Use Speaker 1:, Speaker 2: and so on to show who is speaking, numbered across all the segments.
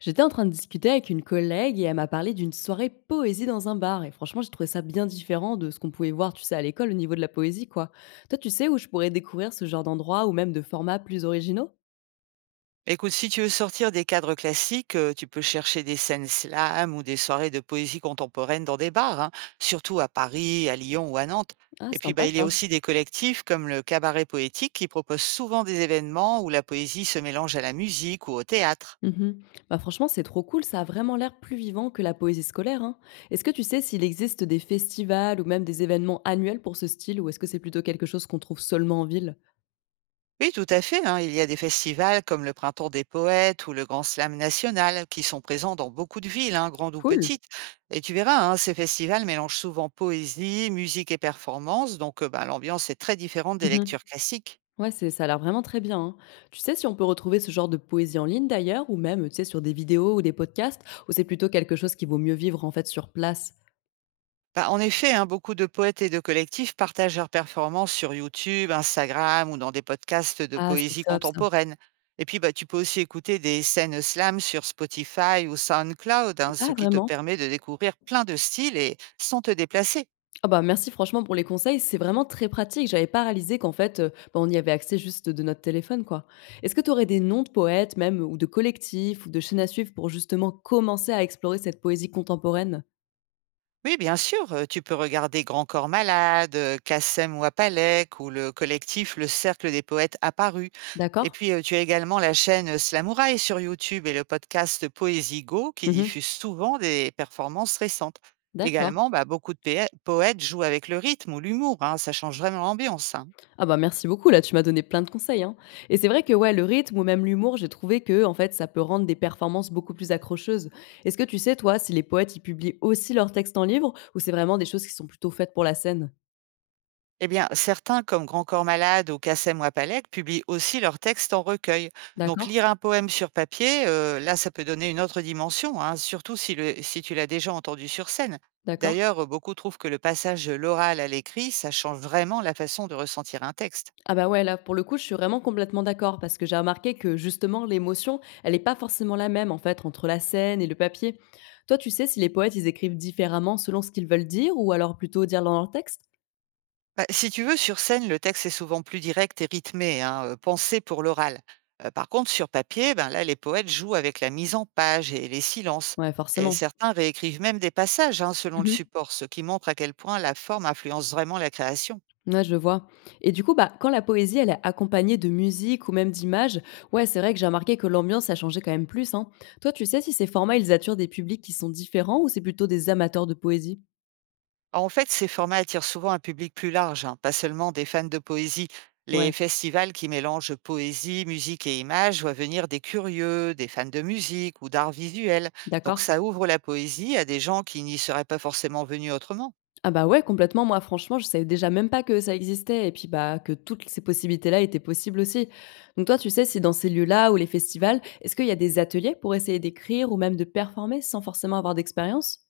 Speaker 1: J'étais en train de discuter avec une collègue et elle m'a parlé d'une soirée poésie dans un bar. Et franchement, j'ai trouvé ça bien différent de ce qu'on pouvait voir, tu sais, à l'école au niveau de la poésie, quoi. Toi, tu sais où je pourrais découvrir ce genre d'endroit ou même de formats plus originaux.
Speaker 2: Écoute, si tu veux sortir des cadres classiques, tu peux chercher des scènes slam ou des soirées de poésie contemporaine dans des bars, hein, surtout à Paris, à Lyon ou à Nantes.
Speaker 1: Ah,
Speaker 2: Et puis, bah,
Speaker 1: sympa
Speaker 2: il y a
Speaker 1: ça.
Speaker 2: aussi des collectifs comme le Cabaret Poétique qui proposent souvent des événements où la poésie se mélange à la musique ou au théâtre.
Speaker 1: Mhm. Bah, franchement, c'est trop cool. Ça a vraiment l'air plus vivant que la poésie scolaire, hein. Est-ce que tu sais s'il existe des festivals ou même des événements annuels pour ce style ou est-ce que c'est plutôt quelque chose qu'on trouve seulement en ville?
Speaker 2: Oui, tout à fait, hein. Il y a des festivals comme le Printemps des Poètes ou le Grand Slam National qui sont présents dans beaucoup de villes, hein, grandes ou
Speaker 1: Cool.
Speaker 2: petites. Et tu verras, hein, ces festivals mélangent souvent poésie, musique et performance, donc bah, l'ambiance est très différente des
Speaker 1: Mhm.
Speaker 2: lectures classiques.
Speaker 1: Ouais, c'est ça a l'air vraiment très bien, hein. Tu sais si on peut retrouver ce genre de poésie en ligne d'ailleurs ou même, tu sais, sur des vidéos ou des podcasts, ou c'est plutôt quelque chose qui vaut mieux vivre en fait sur place?
Speaker 2: Bah, en effet, hein, beaucoup de poètes et de collectifs partagent leurs performances sur YouTube, Instagram ou dans des podcasts de
Speaker 1: Ah, c'est
Speaker 2: poésie
Speaker 1: top ça.
Speaker 2: contemporaine. Et puis, bah, tu peux aussi écouter des scènes slam sur Spotify ou SoundCloud, hein, ce
Speaker 1: Ah
Speaker 2: qui te
Speaker 1: vraiment?
Speaker 2: permet de découvrir plein de styles et sans te déplacer.
Speaker 1: Ah bah merci franchement pour les conseils, c'est vraiment très pratique. J'avais pas réalisé qu'en fait, bah, on y avait accès juste de notre téléphone quoi. Est-ce que tu aurais des noms de poètes même ou de collectifs ou de chaînes à suivre pour justement commencer à explorer cette poésie contemporaine?
Speaker 2: Oui, bien sûr, tu peux regarder Grand Corps Malade, Kassem Wapalek ou le collectif Le Cercle des Poètes Apparus. Et
Speaker 1: D'accord.
Speaker 2: puis, tu as également la chaîne, Slamouraï sur YouTube et le podcast Poésigo qui
Speaker 1: Mmh.
Speaker 2: diffuse souvent des performances récentes.
Speaker 1: D'accord.
Speaker 2: Également, bah, beaucoup de péè poètes jouent avec le rythme ou l'humour, hein, ça change vraiment l'ambiance, hein.
Speaker 1: Ah bah, merci beaucoup, là, tu m'as donné plein de conseils, hein. Et c'est vrai que, ouais, le rythme ou même l'humour, j'ai trouvé que, en fait, ça peut rendre des performances beaucoup plus accrocheuses. Est-ce que tu sais, toi, si les poètes, ils publient aussi leurs textes en livre ou c'est vraiment des choses qui sont plutôt faites pour la scène?
Speaker 2: Eh bien, certains, comme Grand Corps Malade ou Kassem Wapalek, publient aussi leurs textes en recueil. Donc,
Speaker 1: D'accord,
Speaker 2: lire un poème sur papier, là, ça peut donner une autre dimension, hein, surtout si tu l'as déjà entendu sur scène.
Speaker 1: d'accord.
Speaker 2: D'ailleurs, beaucoup trouvent que le passage de l'oral à l'écrit, ça change vraiment la façon de ressentir un texte.
Speaker 1: Ah bah ouais, là, pour le coup, je suis vraiment complètement d'accord parce que j'ai remarqué que, justement, l'émotion, elle n'est pas forcément la même, en fait, entre la scène et le papier. Toi, tu sais si les poètes, ils écrivent différemment selon ce qu'ils veulent dire ou alors plutôt dire dans leur texte?
Speaker 2: Bah, si tu veux, sur scène, le texte est souvent plus direct et rythmé, hein, pensé pour l'oral. Par contre, sur papier, ben là, les poètes jouent avec la mise en page et les silences.
Speaker 1: Ouais,
Speaker 2: Et
Speaker 1: forcément.
Speaker 2: certains réécrivent même des passages, hein, selon le support, ce qui montre à quel point la forme influence vraiment la création.
Speaker 1: Ouais, je vois. Et du coup, bah, quand la poésie, elle est accompagnée de musique ou même d'images, ouais, c'est vrai que j'ai remarqué que l'ambiance a changé quand même plus, hein. Toi, tu sais si ces formats, ils attirent des publics qui sont différents ou c'est plutôt des amateurs de poésie?
Speaker 2: En fait, ces formats attirent souvent un public plus large, hein, pas seulement des fans de poésie. Les
Speaker 1: Ouais,
Speaker 2: festivals qui mélangent poésie, musique et images voient venir des curieux, des fans de musique ou d'art visuel. Donc
Speaker 1: d'accord.
Speaker 2: ça ouvre la poésie à des gens qui n'y seraient pas forcément venus autrement.
Speaker 1: Ah bah ouais, complètement. Moi, franchement, je savais déjà même pas que ça existait et puis bah que toutes ces possibilités-là étaient possibles aussi. Donc toi, tu sais si dans ces lieux-là ou les festivals, est-ce qu'il y a des ateliers pour essayer d'écrire ou même de performer sans forcément avoir d'expérience?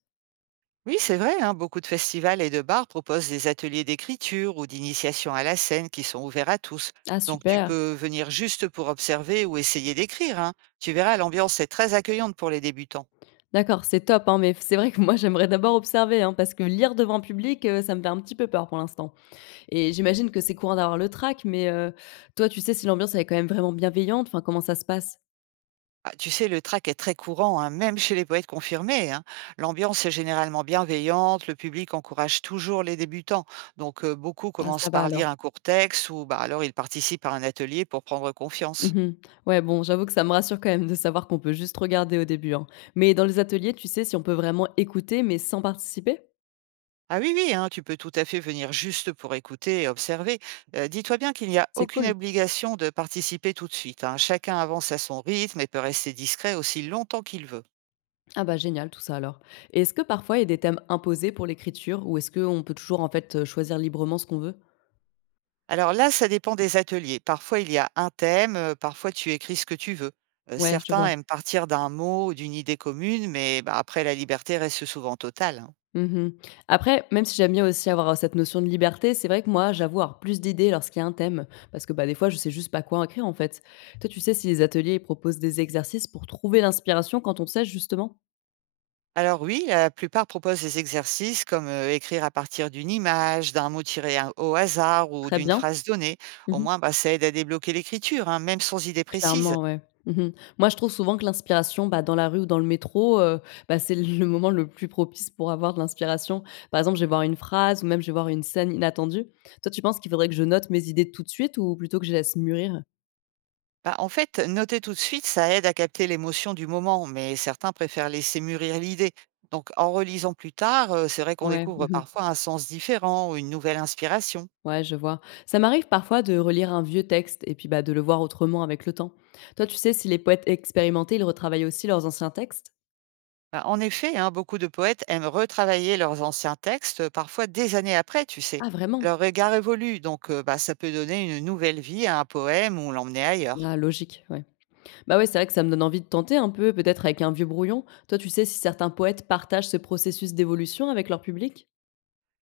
Speaker 2: Oui, c'est vrai, hein, beaucoup de festivals et de bars proposent des ateliers d'écriture ou d'initiation à la scène qui sont ouverts à tous.
Speaker 1: Ah
Speaker 2: Donc tu
Speaker 1: super.
Speaker 2: peux venir juste pour observer ou essayer d'écrire, hein. Tu verras, l'ambiance est très accueillante pour les débutants.
Speaker 1: D'accord, c'est top, hein, mais c'est vrai que moi, j'aimerais d'abord observer, hein, parce que lire devant public, ça me fait un petit peu peur pour l'instant et j'imagine que c'est courant d'avoir le trac, mais toi, tu sais si l'ambiance, elle est quand même vraiment bienveillante? Enfin, comment ça se passe?
Speaker 2: Ah, tu sais, le trac est très courant, hein, même chez les poètes confirmés, hein. L'ambiance est généralement bienveillante, le public encourage toujours les débutants. Donc, beaucoup
Speaker 1: Ah,
Speaker 2: commencent
Speaker 1: ça va
Speaker 2: par
Speaker 1: alors.
Speaker 2: lire un court texte ou bah, alors ils participent à un atelier pour prendre confiance.
Speaker 1: Mmh. Ouais, bon, j'avoue que ça me rassure quand même de savoir qu'on peut juste regarder au début, hein. Mais dans les ateliers, tu sais si on peut vraiment écouter, mais sans participer?
Speaker 2: Ah oui, oui, hein, tu peux tout à fait venir juste pour écouter et observer. Dis-toi bien qu'il n'y a
Speaker 1: C'est
Speaker 2: aucune
Speaker 1: cool.
Speaker 2: obligation de participer tout de suite, hein. Chacun avance à son rythme et peut rester discret aussi longtemps qu'il veut.
Speaker 1: Ah bah, génial tout ça alors, et est-ce que parfois il y a des thèmes imposés pour l'écriture ou est-ce qu'on peut toujours, en fait, choisir librement ce qu'on veut?
Speaker 2: Alors là, ça dépend des ateliers. Parfois, il y a un thème, parfois tu écris ce que tu veux.
Speaker 1: Ouais, je
Speaker 2: Certains
Speaker 1: vois.
Speaker 2: aiment partir d'un mot ou d'une idée commune, mais bah, après la liberté reste souvent totale, hein.
Speaker 1: Mmh. Après, même si j'aime bien aussi avoir, cette notion de liberté, c'est vrai que moi, j'avoue avoir plus d'idées lorsqu'il y a un thème parce que, bah, des fois, je sais juste pas quoi écrire, en fait. Toi, tu sais si les ateliers, ils proposent des exercices pour trouver l'inspiration quand on sait justement?
Speaker 2: Alors oui, la plupart proposent des exercices comme, écrire à partir d'une image, d'un mot tiré à au hasard ou
Speaker 1: Très
Speaker 2: d'une
Speaker 1: bien.
Speaker 2: phrase donnée. Au
Speaker 1: Mmh.
Speaker 2: moins, bah, ça aide à débloquer l'écriture, hein, même sans idée précise.
Speaker 1: Clairement, ouais. Mmh. Moi, je trouve souvent que l'inspiration, bah, dans la rue ou dans le métro, bah, c'est le moment le plus propice pour avoir de l'inspiration. Par exemple, je vais voir une phrase ou même je vais voir une scène inattendue. Toi, tu penses qu'il faudrait que je note mes idées tout de suite ou plutôt que je laisse mûrir?
Speaker 2: Bah, en fait, noter tout de suite, ça aide à capter l'émotion du moment, mais certains préfèrent laisser mûrir l'idée. Donc, en relisant plus tard, c'est vrai qu'on
Speaker 1: Ouais.
Speaker 2: découvre
Speaker 1: Mmh.
Speaker 2: parfois un sens différent ou une nouvelle inspiration.
Speaker 1: Ouais, je vois. Ça m'arrive parfois de relire un vieux texte et puis bah, de le voir autrement avec le temps. Toi, tu sais, si les poètes expérimentés, ils retravaillent aussi leurs anciens textes?
Speaker 2: Bah, en effet, hein, beaucoup de poètes aiment retravailler leurs anciens textes, parfois des années après, tu sais.
Speaker 1: Ah, vraiment?
Speaker 2: Leur regard évolue, donc bah, ça peut donner une nouvelle vie à un poème ou l'emmener ailleurs.
Speaker 1: Ah, logique, ouais. Bah ouais, c'est vrai que ça me donne envie de tenter un peu, peut-être avec un vieux brouillon. Toi, tu sais si certains poètes partagent ce processus d'évolution avec leur public?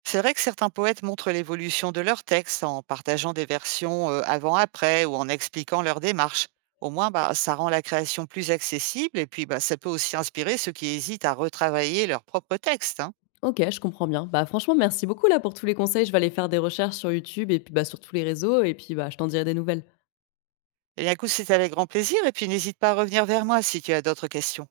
Speaker 2: C'est vrai que certains poètes montrent l'évolution de leurs textes en partageant des versions avant-après ou en expliquant leur démarche. Au moins, bah, ça rend la création plus accessible et puis bah, ça peut aussi inspirer ceux qui hésitent à retravailler leur propre texte, hein.
Speaker 1: Ok, je comprends bien. Bah franchement, merci beaucoup là pour tous les conseils. Je vais aller faire des recherches sur YouTube et puis bah, sur tous les réseaux et puis bah, je t'en dirai des nouvelles.
Speaker 2: Et bien, écoute, c'était avec grand plaisir et puis n'hésite pas à revenir vers moi si tu as d'autres questions.